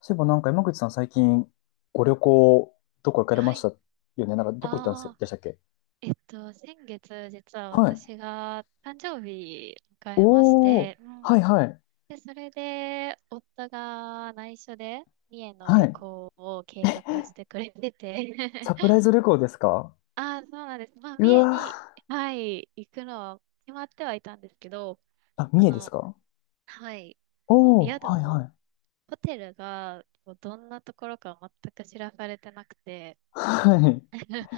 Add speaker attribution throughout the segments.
Speaker 1: そういえばなんか山口さん最近ご旅行どこ行かれま
Speaker 2: は
Speaker 1: した
Speaker 2: い。
Speaker 1: よね。なんかどこ行ったんです
Speaker 2: ああ、
Speaker 1: でしたっけ？
Speaker 2: 先月、実は
Speaker 1: はい。
Speaker 2: 私が誕生日迎えまし
Speaker 1: おー。
Speaker 2: て、う
Speaker 1: はい
Speaker 2: ん。
Speaker 1: はい。
Speaker 2: で、それで、夫が内緒で、三重の
Speaker 1: は
Speaker 2: 旅
Speaker 1: い。
Speaker 2: 行を計画してくれてて、
Speaker 1: サ プライズ旅行ですか？
Speaker 2: ああ、そうなんです。まあ、
Speaker 1: う
Speaker 2: 三重
Speaker 1: わ
Speaker 2: に、
Speaker 1: ー。
Speaker 2: はい、行くのは決まってはいたんですけど、
Speaker 1: あ、
Speaker 2: あ
Speaker 1: 三重です
Speaker 2: の、
Speaker 1: か？
Speaker 2: はい、
Speaker 1: おー。
Speaker 2: 宿を、
Speaker 1: はい
Speaker 2: ホテルが、どんなところか全く知らされてなくて、
Speaker 1: はい。はい。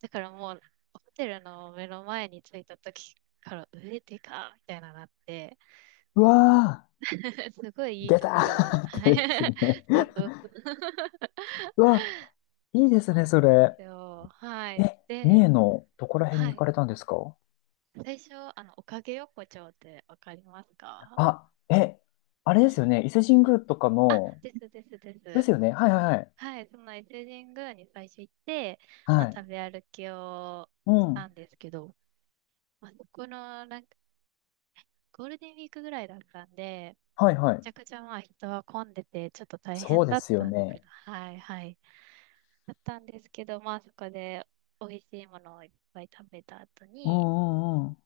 Speaker 2: だからもう、ホテルの目の前に着いた時から、上でかみたいななって、
Speaker 1: うわ
Speaker 2: すご
Speaker 1: ー。
Speaker 2: いいい
Speaker 1: 出
Speaker 2: と
Speaker 1: た
Speaker 2: ころ
Speaker 1: ー
Speaker 2: を、
Speaker 1: っ
Speaker 2: はい。
Speaker 1: てですね。
Speaker 2: そうそうそう。
Speaker 1: うわ、いいです
Speaker 2: そ
Speaker 1: ね、
Speaker 2: う
Speaker 1: そ
Speaker 2: なんで
Speaker 1: れ。
Speaker 2: すよ。はい。
Speaker 1: え、三重
Speaker 2: で、
Speaker 1: のどこら辺
Speaker 2: は
Speaker 1: に行
Speaker 2: い。
Speaker 1: かれたんですか？
Speaker 2: 最初、おかげ横丁ってわかりますか？
Speaker 1: あ、え、あれですよね。伊勢神宮とか
Speaker 2: あ、
Speaker 1: の、
Speaker 2: ですですで
Speaker 1: です
Speaker 2: す。
Speaker 1: よね。はいはいはい。
Speaker 2: はい。その伊勢神宮に最初行って、
Speaker 1: は
Speaker 2: まあ、
Speaker 1: い。
Speaker 2: 食べ歩きを
Speaker 1: う
Speaker 2: した
Speaker 1: ん。
Speaker 2: んですけど、まあ、そこの、なんか、ゴールデンウィークぐらいだったんで、
Speaker 1: はいは
Speaker 2: め
Speaker 1: い。
Speaker 2: ちゃくちゃまあ人は混んでてちょっと大
Speaker 1: そう
Speaker 2: 変
Speaker 1: で
Speaker 2: だっ
Speaker 1: すよ
Speaker 2: たんですけ
Speaker 1: ね。
Speaker 2: ど、はいはい。だったんですけど、まあそこで美味しいものをいっぱい食べた後
Speaker 1: う
Speaker 2: に、
Speaker 1: んうんうん。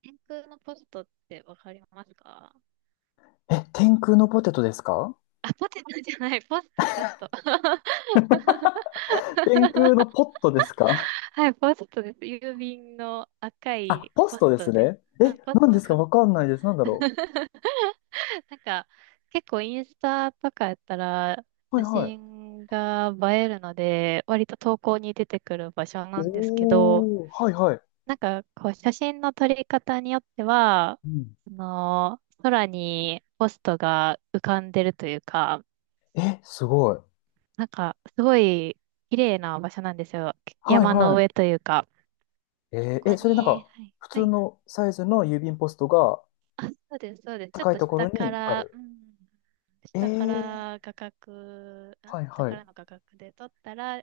Speaker 2: 天空のポストってわかりますか？
Speaker 1: え、天空のポテトですか？
Speaker 2: あ、ポテトじゃない、ポスト、ポスト。
Speaker 1: 天空 のポットですか？
Speaker 2: はい、ポストです。郵便の赤
Speaker 1: あ、
Speaker 2: い
Speaker 1: ポス
Speaker 2: ポ
Speaker 1: ト
Speaker 2: ス
Speaker 1: です
Speaker 2: トです。
Speaker 1: ね。
Speaker 2: あ、
Speaker 1: え、
Speaker 2: ポス
Speaker 1: 何
Speaker 2: ト、
Speaker 1: ですか
Speaker 2: ポスト。
Speaker 1: わかんないです。なんだろ
Speaker 2: なんか結構インスタとかやったら
Speaker 1: う。はい
Speaker 2: 写
Speaker 1: はい。
Speaker 2: 真が映えるので、割と投稿に出てくる場所なんですけど、
Speaker 1: おー、はいはい。
Speaker 2: なんか、こう、写真の撮り方によっては、
Speaker 1: うん。
Speaker 2: 空にポストが浮かんでるというか、
Speaker 1: え、すごい。
Speaker 2: なんか、すごい綺麗な場所なんですよ。
Speaker 1: はい
Speaker 2: 山の
Speaker 1: は
Speaker 2: 上というか。
Speaker 1: い。えー
Speaker 2: ここ
Speaker 1: え、それなん
Speaker 2: に、
Speaker 1: か、
Speaker 2: はい、
Speaker 1: 普
Speaker 2: は
Speaker 1: 通
Speaker 2: い。
Speaker 1: のサイズの郵便ポストが
Speaker 2: あ、そうです、そうです。ちょっ
Speaker 1: 高い
Speaker 2: と
Speaker 1: ところ
Speaker 2: 下か
Speaker 1: にあ
Speaker 2: ら、う
Speaker 1: る。
Speaker 2: ん、
Speaker 1: え
Speaker 2: 下か
Speaker 1: ー、
Speaker 2: ら画角、ん
Speaker 1: はい
Speaker 2: 下
Speaker 1: は
Speaker 2: か
Speaker 1: い。
Speaker 2: らの画角で撮ったら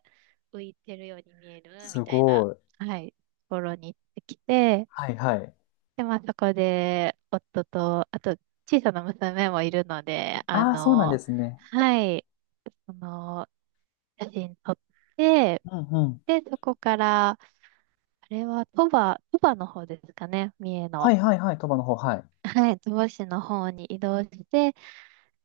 Speaker 2: 浮いてるように見える
Speaker 1: す
Speaker 2: みたいな、
Speaker 1: ごい。
Speaker 2: はい、ところに行ってきて、
Speaker 1: はいはい。
Speaker 2: で、まあそこで、夫と、あと、小さな娘もいるので、
Speaker 1: ああ、そうなんですね。
Speaker 2: はい、その、写真撮って、
Speaker 1: うんうん。
Speaker 2: で、そこから、あれは鳥羽の方ですかね、三重
Speaker 1: は
Speaker 2: の。
Speaker 1: いはいはい。鳥羽の方、はい。
Speaker 2: はい、鳥羽市の方に移動して、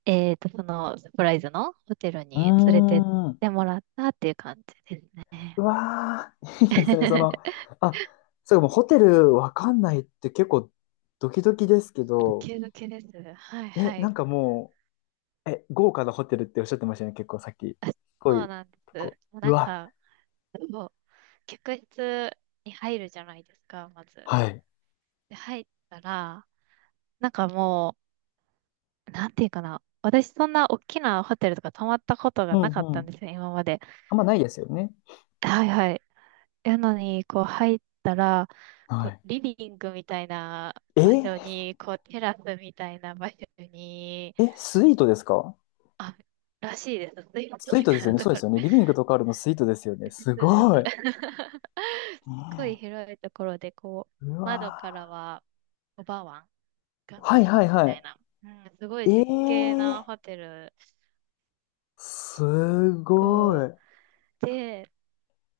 Speaker 2: サプライズのホテル
Speaker 1: うう
Speaker 2: に連れてっ
Speaker 1: ーん。
Speaker 2: てもらったっていう感じです
Speaker 1: う
Speaker 2: ね。
Speaker 1: わー、いいですね。その、あ、そうか、もうホテルわかんないって結構ドキドキですけ
Speaker 2: ド
Speaker 1: ど、
Speaker 2: キドキです。はい
Speaker 1: え、
Speaker 2: は
Speaker 1: なん
Speaker 2: い。
Speaker 1: かもう、え、豪華なホテルっておっしゃってましたよね、結構さっき。
Speaker 2: あ、
Speaker 1: 濃
Speaker 2: そう
Speaker 1: い
Speaker 2: なんで
Speaker 1: とこ。
Speaker 2: す。
Speaker 1: う
Speaker 2: なん
Speaker 1: わ、
Speaker 2: か、そう、客室に入るじゃないですか、まず。
Speaker 1: はい。
Speaker 2: で、入ったら、なんかもう、なんていうかな。私そんな大きなホテルとか泊まったこと
Speaker 1: う
Speaker 2: がな
Speaker 1: ん
Speaker 2: かっ
Speaker 1: う
Speaker 2: たん
Speaker 1: ん。
Speaker 2: ですよ、今まで。
Speaker 1: あんまないですよね。
Speaker 2: はいはい。やのに、こう入ったら、
Speaker 1: は
Speaker 2: こう
Speaker 1: い。
Speaker 2: リビングみたいな場所
Speaker 1: え、
Speaker 2: に、こうテラスみたいな場所に、
Speaker 1: え、スイートですか？
Speaker 2: あ、らしいです。スイート
Speaker 1: スイー
Speaker 2: み
Speaker 1: トです
Speaker 2: たい
Speaker 1: よ
Speaker 2: な
Speaker 1: ね。
Speaker 2: と
Speaker 1: そうで
Speaker 2: こ
Speaker 1: すよね。
Speaker 2: ろ。
Speaker 1: リビングとかあるのスイートですよね。
Speaker 2: で
Speaker 1: す
Speaker 2: すです。す
Speaker 1: ごい。ね
Speaker 2: っごい広いところで、こう、
Speaker 1: えう
Speaker 2: 窓
Speaker 1: わ
Speaker 2: からは、おばわん
Speaker 1: ー。
Speaker 2: が
Speaker 1: は
Speaker 2: 見
Speaker 1: い
Speaker 2: え
Speaker 1: はい
Speaker 2: るみた
Speaker 1: は
Speaker 2: いな、うん、すごい
Speaker 1: い。え
Speaker 2: 絶景な
Speaker 1: ー、
Speaker 2: ホテル
Speaker 1: すご
Speaker 2: こ
Speaker 1: い。
Speaker 2: うで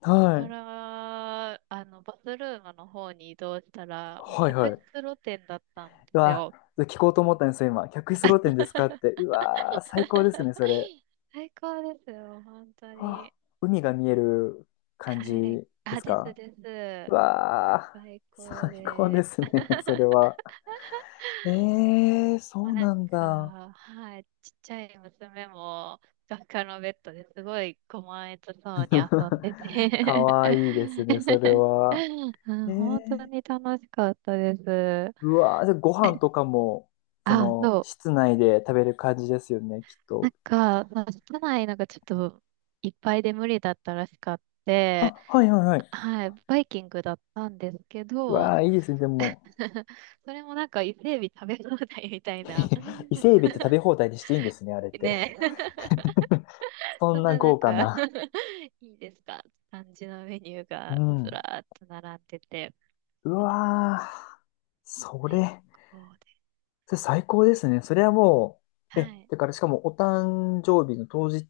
Speaker 1: は
Speaker 2: か
Speaker 1: い。
Speaker 2: ら、あの、バスルームの方に移動したらもう
Speaker 1: はい
Speaker 2: 客
Speaker 1: は
Speaker 2: 室
Speaker 1: い。
Speaker 2: 露天だったん
Speaker 1: う
Speaker 2: です
Speaker 1: わ、
Speaker 2: よ。
Speaker 1: 聞こうと思ったんですよ、今。客室露天ですかって。うわー、最高ですね、それ。
Speaker 2: 最高ですよ、本当
Speaker 1: うわ、
Speaker 2: に。
Speaker 1: 海が見える感
Speaker 2: は
Speaker 1: じ
Speaker 2: い。
Speaker 1: で
Speaker 2: あ、
Speaker 1: す
Speaker 2: です
Speaker 1: か？
Speaker 2: で
Speaker 1: う
Speaker 2: す。
Speaker 1: わ
Speaker 2: 最
Speaker 1: ー、
Speaker 2: 高
Speaker 1: 最高で
Speaker 2: で
Speaker 1: すね、それ は。えー、
Speaker 2: も
Speaker 1: そ
Speaker 2: う
Speaker 1: う
Speaker 2: なん
Speaker 1: なんだ。
Speaker 2: か、はい、ちっちゃい娘も、ふかふかのベッドですごい甘えとそうに遊んでて
Speaker 1: かわいいですね、それは。
Speaker 2: う
Speaker 1: え
Speaker 2: ん、本当
Speaker 1: ー、
Speaker 2: に楽しかったです。
Speaker 1: うわー、じゃあご飯とかも、そ
Speaker 2: あ、
Speaker 1: の、
Speaker 2: そう。
Speaker 1: 室内で食べる感じですよね、きっ
Speaker 2: な
Speaker 1: と。
Speaker 2: んか、その室内なんかちょっといっぱいで無理だったらしかって、
Speaker 1: あ、はいはいはい。
Speaker 2: はい、バイキングだったんですけ
Speaker 1: う
Speaker 2: ど、
Speaker 1: わー、いいですね、でも。
Speaker 2: それもなんか伊勢海老食べ放題みたいな。
Speaker 1: 伊勢海老って食べ 放題にしていいんですね、あれって。
Speaker 2: ねえ。
Speaker 1: そ
Speaker 2: そ
Speaker 1: ん
Speaker 2: ん
Speaker 1: な
Speaker 2: ななん
Speaker 1: 豪華
Speaker 2: か
Speaker 1: な。
Speaker 2: いいですか感じのメニュー
Speaker 1: う
Speaker 2: がず
Speaker 1: ん。
Speaker 2: らーっと並んでて、
Speaker 1: うわー。そ
Speaker 2: 最
Speaker 1: れ、
Speaker 2: 高です。
Speaker 1: それ最高ですね。それはもう、
Speaker 2: は
Speaker 1: え、
Speaker 2: い。
Speaker 1: だからしかもお誕生日の当日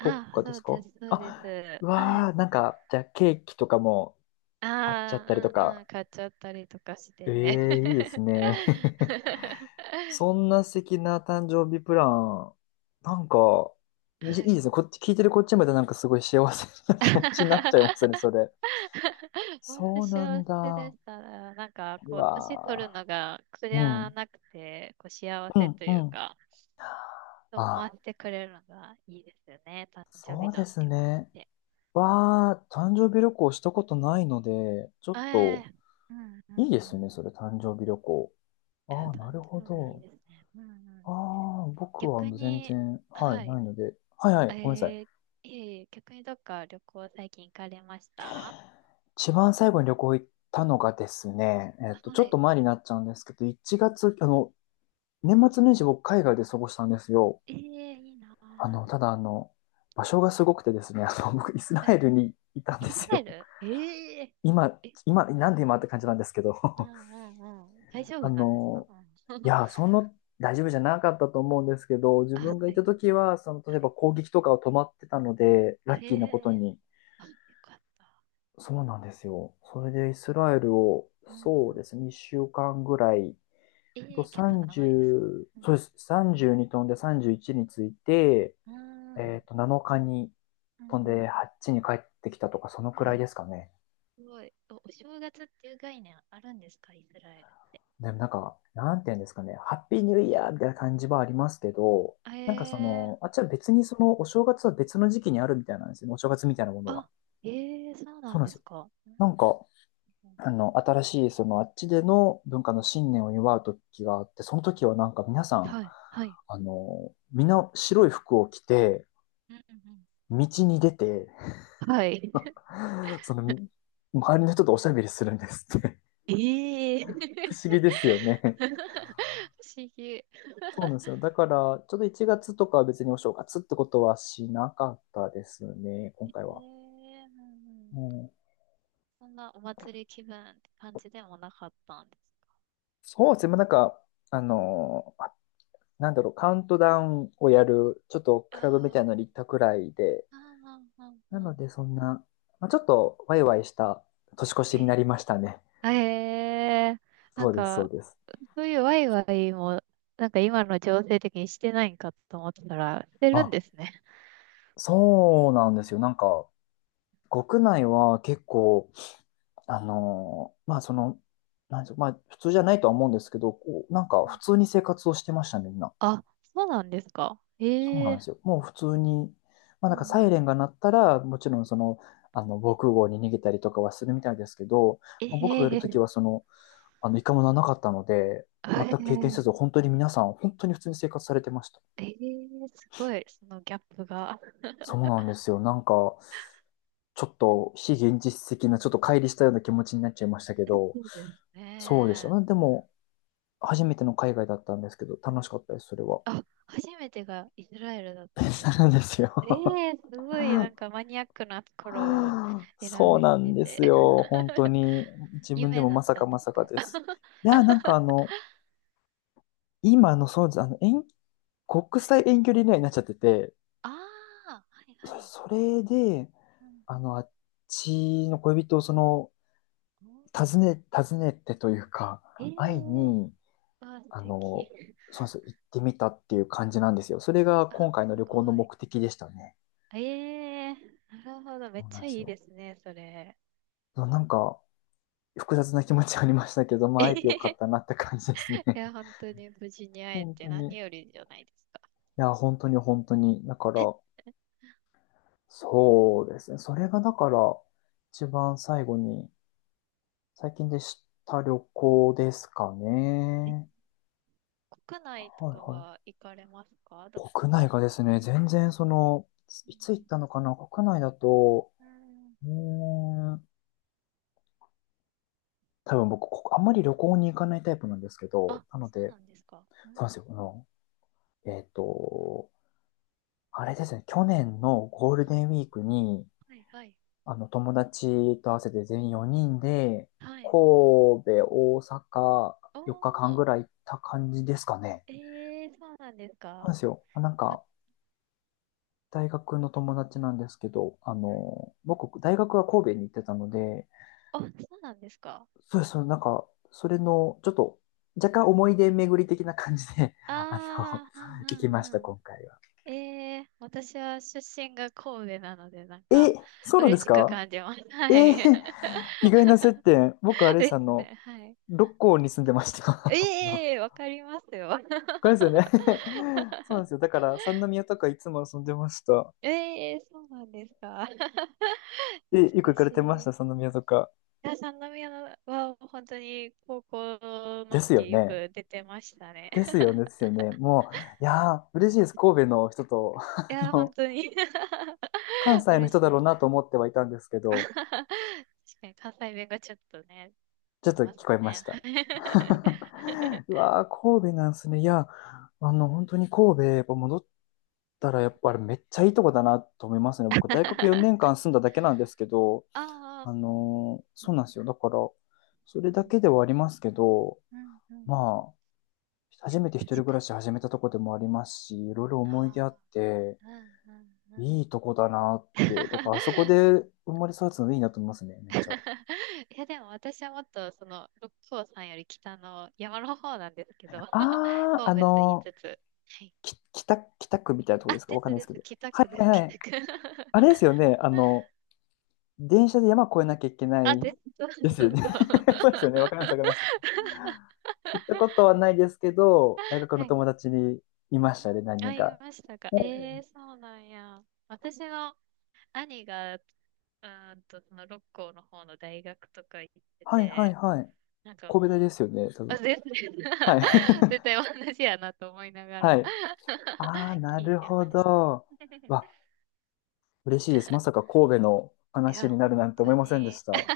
Speaker 1: と
Speaker 2: あ、
Speaker 1: かで
Speaker 2: そ
Speaker 1: す
Speaker 2: うで
Speaker 1: か？
Speaker 2: す、そうで
Speaker 1: あ、
Speaker 2: す。
Speaker 1: う
Speaker 2: は
Speaker 1: わ
Speaker 2: い。
Speaker 1: ー、なんか、じゃあケーキとかもあっちゃっ
Speaker 2: あ
Speaker 1: たりと
Speaker 2: あ、うん
Speaker 1: か。
Speaker 2: うん、買っちゃったりとかし
Speaker 1: え
Speaker 2: て。
Speaker 1: えー、いいですね。そんな素敵な誕生日プラン、なんか、いい
Speaker 2: は
Speaker 1: い
Speaker 2: い。
Speaker 1: ですね。こっち、聞いてるこっちまでなんかすごい幸せな気持ちになっちゃいますね、そ れ。
Speaker 2: 本当
Speaker 1: そうな
Speaker 2: 幸
Speaker 1: ん
Speaker 2: せで
Speaker 1: だ。
Speaker 2: したら、なんか
Speaker 1: う
Speaker 2: こう、年取る
Speaker 1: わ
Speaker 2: のが苦
Speaker 1: ー
Speaker 2: じ
Speaker 1: う
Speaker 2: ゃ
Speaker 1: ん。
Speaker 2: なくて、こう幸
Speaker 1: う
Speaker 2: せ
Speaker 1: ん、
Speaker 2: と
Speaker 1: う
Speaker 2: いう
Speaker 1: ん。
Speaker 2: か。泊ま
Speaker 1: あ、
Speaker 2: ってくれるのがいいですよね。誕生
Speaker 1: そ
Speaker 2: 日
Speaker 1: うで
Speaker 2: の
Speaker 1: す
Speaker 2: 旅行っ
Speaker 1: ね。
Speaker 2: て。
Speaker 1: わあ誕生日旅行したことないので、ちょ
Speaker 2: え
Speaker 1: っと、
Speaker 2: え、うんうんう
Speaker 1: いいです
Speaker 2: ん。
Speaker 1: ね、それ、誕生日旅行。
Speaker 2: いや、
Speaker 1: ああ、なる
Speaker 2: 誕
Speaker 1: ほ
Speaker 2: 生日いい
Speaker 1: ど。
Speaker 2: ですね。うんうん。
Speaker 1: ああ、僕は
Speaker 2: 逆
Speaker 1: 全
Speaker 2: に、
Speaker 1: 然、はい、
Speaker 2: はい。
Speaker 1: ないので。はいは
Speaker 2: え
Speaker 1: い、ごめんなさい。
Speaker 2: ー、ええ、逆にどっか旅行最近行かれました？
Speaker 1: 一番最後に旅行行ったのがですね、ちょ
Speaker 2: は
Speaker 1: っ
Speaker 2: い。
Speaker 1: と前になっちゃうんですけど、1月、年
Speaker 2: う
Speaker 1: 末
Speaker 2: ん、
Speaker 1: 年始僕海外で過ごしたんですよ。
Speaker 2: ええ、いいな
Speaker 1: あの、
Speaker 2: ぁ。
Speaker 1: ただあの、場所がすごくてですね、僕イスラ
Speaker 2: はい。
Speaker 1: エルにいたんで
Speaker 2: イス
Speaker 1: す
Speaker 2: ラエ
Speaker 1: よ。
Speaker 2: ル、ええ。
Speaker 1: 今、
Speaker 2: え、
Speaker 1: 今、なんで今って感じなんですけど、
Speaker 2: う んうんうん。大丈
Speaker 1: あ
Speaker 2: 夫なんですか？
Speaker 1: の、
Speaker 2: うん。
Speaker 1: い や、その大丈夫じゃなかったと思うんですけど、自
Speaker 2: あ、
Speaker 1: 分が
Speaker 2: は
Speaker 1: いた
Speaker 2: い。
Speaker 1: 時は、その、例え
Speaker 2: は
Speaker 1: ば
Speaker 2: い。
Speaker 1: 攻撃とかを止まってたので、ラッキーなこと
Speaker 2: ええ、
Speaker 1: に。
Speaker 2: あ、よかった。
Speaker 1: そうなんですよ。それでイスラエルを、
Speaker 2: うんう
Speaker 1: そう
Speaker 2: ん。
Speaker 1: ですね、1週間ぐらい、あ
Speaker 2: え
Speaker 1: と
Speaker 2: え、結構長いですね。
Speaker 1: 30、
Speaker 2: うん
Speaker 1: そうです、32飛んで31について、
Speaker 2: うん。うん
Speaker 1: 7日に
Speaker 2: う
Speaker 1: 飛んで
Speaker 2: ん。
Speaker 1: 8に帰ってきたとか、そのく
Speaker 2: あ、
Speaker 1: らいですかね。
Speaker 2: すごい。お正月っていう概念あるんですか、イスラエル？
Speaker 1: でもなんか、なんていうんですかね、ハッピーニューイヤーみたいな感じはありますけど、
Speaker 2: え
Speaker 1: なんかそ
Speaker 2: ー、
Speaker 1: の、あっちは別にそのお正月は別の時期にあるみたいなんですよね、お正月みたいなものは。
Speaker 2: あ、えそうな
Speaker 1: そう
Speaker 2: ん
Speaker 1: なん
Speaker 2: で
Speaker 1: です
Speaker 2: す
Speaker 1: よ。
Speaker 2: か。うん
Speaker 1: なんか、
Speaker 2: うん。
Speaker 1: 新しいそのあっちでの文化の信念を祝う時があって、その時はなんか皆さん、
Speaker 2: はい、はい、
Speaker 1: みんな白い服を着て、
Speaker 2: うんう
Speaker 1: 道に出て、
Speaker 2: ん、はうん。い。
Speaker 1: その、周りの人とおしゃべりするんですって。
Speaker 2: ええ。
Speaker 1: 不 思議ですよね。
Speaker 2: 不思議。
Speaker 1: そうなんですよ。だから、ちょっと1月とかは別にお正月ってことはしなかったですね、今回
Speaker 2: うん
Speaker 1: は。
Speaker 2: うん。
Speaker 1: うん、
Speaker 2: そんなお祭り気分って感じでもなかったんですか？
Speaker 1: そうですね、まあなんか、あのーあなんだろう、カウントダウンをやる、ちょっとクラブみた
Speaker 2: あ
Speaker 1: いなのに行ったくらいで、
Speaker 2: あ、ああああ
Speaker 1: な
Speaker 2: あ
Speaker 1: の
Speaker 2: あ、
Speaker 1: でそんな、まあ、ちょっとワイワイした年越しになりましたね。
Speaker 2: ええー、な
Speaker 1: そ
Speaker 2: ん
Speaker 1: うです、そう
Speaker 2: か、
Speaker 1: です。
Speaker 2: そういうワイワイも、なんか今の情勢的にしてないんかと思ったら、してるん
Speaker 1: あ、
Speaker 2: ですね。
Speaker 1: そうなんですよ。なんか、国内は結構あのまあその、なんでしょう、まあ普通じゃないとは思うんですけど、こう、なん
Speaker 2: う
Speaker 1: か普
Speaker 2: ん、
Speaker 1: 通に生活をしてましたね、みんな。
Speaker 2: あ、そうなんですか。
Speaker 1: そうな
Speaker 2: え
Speaker 1: ん
Speaker 2: え、
Speaker 1: ですよ。もう普通に、まあ
Speaker 2: うん
Speaker 1: なんかサ
Speaker 2: う
Speaker 1: イ
Speaker 2: ん、
Speaker 1: レンが鳴ったら、もちろんその、防空壕に逃げたりとかはするみたいですけど、まあ僕がいる
Speaker 2: え
Speaker 1: とき
Speaker 2: え、
Speaker 1: はその、一回もならなかったので、
Speaker 2: あ、
Speaker 1: 全く経験せ
Speaker 2: え
Speaker 1: ず、本当に皆さん、本当に普通に生活されてました。
Speaker 2: えええ、すごい、そのギャップが。
Speaker 1: そうなんですよ。なんか、ちょっと非現実的な、ちょっと乖離したような気持ちになっちゃいましたけど、
Speaker 2: そうです
Speaker 1: そうでした
Speaker 2: ね。
Speaker 1: ね。でも、初めての海外だったんですけど、楽しかったです、それは。
Speaker 2: あ、初めてがイスラエルだったんです か？
Speaker 1: なんです
Speaker 2: え
Speaker 1: よ。
Speaker 2: え、すごい、なんかマニアックなところを 選ん
Speaker 1: そうなん
Speaker 2: で
Speaker 1: で
Speaker 2: て。
Speaker 1: すよ。本当 に。自分で
Speaker 2: 夢
Speaker 1: も
Speaker 2: だ
Speaker 1: ま
Speaker 2: っ
Speaker 1: さ
Speaker 2: た
Speaker 1: か
Speaker 2: んで
Speaker 1: ま
Speaker 2: す
Speaker 1: さか
Speaker 2: か？
Speaker 1: です。いや、なんかあ の、今のそうです。国際遠距離恋愛になっちゃってて、
Speaker 2: ああ、はいは
Speaker 1: そ
Speaker 2: い。
Speaker 1: それで、
Speaker 2: うんうん、
Speaker 1: あっちの恋人をその、訪ねてというか、
Speaker 2: ええー、
Speaker 1: 会い
Speaker 2: わ
Speaker 1: に、
Speaker 2: あ、素
Speaker 1: あ
Speaker 2: 敵。
Speaker 1: の、そうです行ってみたっていう感じなんですよ。それが
Speaker 2: あ、
Speaker 1: 今
Speaker 2: す
Speaker 1: 回の旅行の
Speaker 2: ごい。
Speaker 1: 目的でしたね。
Speaker 2: ええー、なるほど。めっ
Speaker 1: そうなん
Speaker 2: ちゃ
Speaker 1: です
Speaker 2: いい
Speaker 1: よ。
Speaker 2: ですね、それ。
Speaker 1: なんか、複雑な気持ちありましたけど、まあ、
Speaker 2: え
Speaker 1: 会えてよ
Speaker 2: へ
Speaker 1: かっ
Speaker 2: へ、
Speaker 1: たなって感じですね。
Speaker 2: いや、本当に無事に会え
Speaker 1: 本当
Speaker 2: て
Speaker 1: に。
Speaker 2: 何
Speaker 1: い
Speaker 2: よりじゃないですか。
Speaker 1: や、本当に本当に。だから、そうですね。それがだから、一番最後に、最近でした旅行ですか
Speaker 2: え、
Speaker 1: ね。
Speaker 2: 国内と
Speaker 1: はい
Speaker 2: か
Speaker 1: はい。
Speaker 2: は行かれますか、どこ
Speaker 1: 国内
Speaker 2: か？
Speaker 1: がですね、全然その、
Speaker 2: う
Speaker 1: いつ行った
Speaker 2: ん
Speaker 1: のかな国内だと、
Speaker 2: うん、
Speaker 1: うーん、多分僕、こあんまり旅行に行かないタイプなんですけど、なので、そうなんですよ。えっと、あれですね、去年のゴールデンウィークに、友達と合わせて全員4人で、神戸、大阪、4日間ぐらい行った感じですかね。そうですよ。なんか、大学の友達なんですけど、僕、大学は神戸に行ってたので、
Speaker 2: あ、そうなんですか。うん、はいはいはいはい、おー、えー、そうなんですか、ああ、そうなんですか。
Speaker 1: そうです、そうですなんか、それの、ちょっと、若干思い出巡り的な感じで、あの、
Speaker 2: ああ、うん
Speaker 1: 行きました、
Speaker 2: うんうん。
Speaker 1: 今回は。
Speaker 2: ええ、私は出身が神戸なので、なん
Speaker 1: え、
Speaker 2: か、
Speaker 1: そうなんで
Speaker 2: 嬉
Speaker 1: す
Speaker 2: しく
Speaker 1: か？
Speaker 2: 感じます。
Speaker 1: え
Speaker 2: はい。
Speaker 1: ー意外な接点。僕、あ れ
Speaker 2: で
Speaker 1: さん
Speaker 2: す
Speaker 1: の、
Speaker 2: ね。はい。
Speaker 1: 六甲に住んでました。
Speaker 2: ええ、わかりますよ。
Speaker 1: これですよね そうなんですよ。だから、三宮とかいつも遊んでました。
Speaker 2: ええ、そうなんですか。
Speaker 1: え、
Speaker 2: 懐
Speaker 1: よく行
Speaker 2: か
Speaker 1: かれ
Speaker 2: し
Speaker 1: てまし
Speaker 2: い。い
Speaker 1: た、三宮とか？
Speaker 2: や、三宮は本当に高校の
Speaker 1: ですよ
Speaker 2: 時よ
Speaker 1: ね。
Speaker 2: く出てましたね。
Speaker 1: です よね、ですよね。もう、いやー、嬉しいです。神戸の人と、
Speaker 2: い
Speaker 1: あ
Speaker 2: や、本
Speaker 1: の、
Speaker 2: 当に
Speaker 1: 関 西の
Speaker 2: 嬉
Speaker 1: 人
Speaker 2: し
Speaker 1: だろうな
Speaker 2: い。
Speaker 1: と思ってはいたんですけ ど、
Speaker 2: 確かに関西弁がちょっとね、
Speaker 1: ちょっ
Speaker 2: 出
Speaker 1: と
Speaker 2: ます
Speaker 1: 聞こえまし
Speaker 2: ね。
Speaker 1: た。うわー、神戸なんですね。いや、本当に神戸、やっぱ戻ったら、やっぱりめっちゃいいとこだなと思いますね。僕、大学4 年間住んだだけなんですけど、
Speaker 2: ああ、そうなんですね。
Speaker 1: そうなんですよ。だから、そ
Speaker 2: う
Speaker 1: れだけ
Speaker 2: ん、
Speaker 1: ではありますけど、
Speaker 2: うん、うん。
Speaker 1: まあ、初めて一
Speaker 2: 確
Speaker 1: 人暮
Speaker 2: かに。
Speaker 1: らし始めたとこでもありますし、いろいろ思い出あっ
Speaker 2: あ
Speaker 1: て、
Speaker 2: あ、うん、うん、うん。
Speaker 1: いいとこだなって、だからあそこ で生まれ育つのでいいなと思いますね、めっちゃ。
Speaker 2: いや、でも私はもっと、六甲山より北の山の方なんですけど、
Speaker 1: あああ
Speaker 2: 神戸と言い
Speaker 1: の
Speaker 2: つつ。はい。
Speaker 1: き北、北区みたいなとこで
Speaker 2: あ、
Speaker 1: すか？
Speaker 2: で
Speaker 1: わかん
Speaker 2: す
Speaker 1: ないです
Speaker 2: で
Speaker 1: け
Speaker 2: す。
Speaker 1: ど。
Speaker 2: 北
Speaker 1: は
Speaker 2: 区で
Speaker 1: い
Speaker 2: す、
Speaker 1: はいはい。
Speaker 2: 北区。
Speaker 1: あれですよね、電車で山越えなきゃいけな
Speaker 2: あ、
Speaker 1: い
Speaker 2: です。そう
Speaker 1: です
Speaker 2: そ
Speaker 1: よ
Speaker 2: う
Speaker 1: ね。
Speaker 2: そう。
Speaker 1: そうですよね。わかります、わかります。行ったことはないですけど、大学
Speaker 2: は
Speaker 1: の
Speaker 2: い。う
Speaker 1: 友
Speaker 2: ん、
Speaker 1: 達にいましたね、何
Speaker 2: あ、
Speaker 1: 人
Speaker 2: 言い
Speaker 1: か。
Speaker 2: ましたか。ええ
Speaker 1: お
Speaker 2: ー、そうなんや。私の兄が、その六甲の方の大学とか行って
Speaker 1: はいはい
Speaker 2: て、
Speaker 1: はい。
Speaker 2: なんか
Speaker 1: 神戸大
Speaker 2: も
Speaker 1: で
Speaker 2: う、
Speaker 1: すよね、多
Speaker 2: あ、
Speaker 1: 分。
Speaker 2: 全然
Speaker 1: はい。
Speaker 2: 絶対同じやなと思いなが
Speaker 1: は
Speaker 2: ら
Speaker 1: い。ああ、な
Speaker 2: 聞い
Speaker 1: る
Speaker 2: て
Speaker 1: ほ
Speaker 2: ました。
Speaker 1: ど。わ、嬉しいです。まさか神戸の
Speaker 2: い
Speaker 1: 話
Speaker 2: や、
Speaker 1: になる
Speaker 2: 本
Speaker 1: なんて思
Speaker 2: 当
Speaker 1: いませんでし
Speaker 2: に、
Speaker 1: た。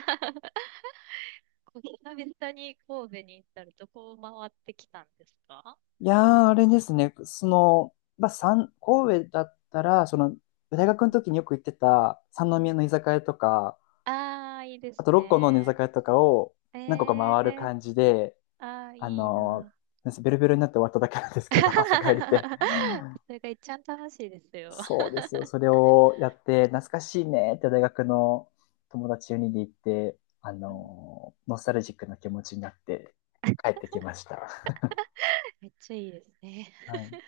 Speaker 2: こう久々に神戸に行ったらどこを回ってきたんですか？
Speaker 1: いやー、あれですね。その、まあ、三神戸だったら、その、
Speaker 2: うん
Speaker 1: 大学
Speaker 2: う
Speaker 1: の
Speaker 2: ん
Speaker 1: 時によく行ってた三
Speaker 2: う
Speaker 1: 宮
Speaker 2: ん、
Speaker 1: の居酒屋とか、
Speaker 2: ああ、いいで
Speaker 1: あ
Speaker 2: す
Speaker 1: と6個の寝
Speaker 2: ね。
Speaker 1: 酒屋とかを
Speaker 2: え
Speaker 1: 何個か
Speaker 2: え
Speaker 1: 回る
Speaker 2: ー、
Speaker 1: 感じで、
Speaker 2: ああ、
Speaker 1: あ
Speaker 2: いい
Speaker 1: の、
Speaker 2: な。
Speaker 1: ベロベロになって終わっただけなんです けど、朝帰りで。
Speaker 2: それが一番楽しいですよ。
Speaker 1: そうですよ。それをやって、懐かしいねって大学の友達よにんで行って、
Speaker 2: うん、
Speaker 1: ノスタルジックな気持ちになって帰ってきました。
Speaker 2: めっちゃいいですね。
Speaker 1: はい。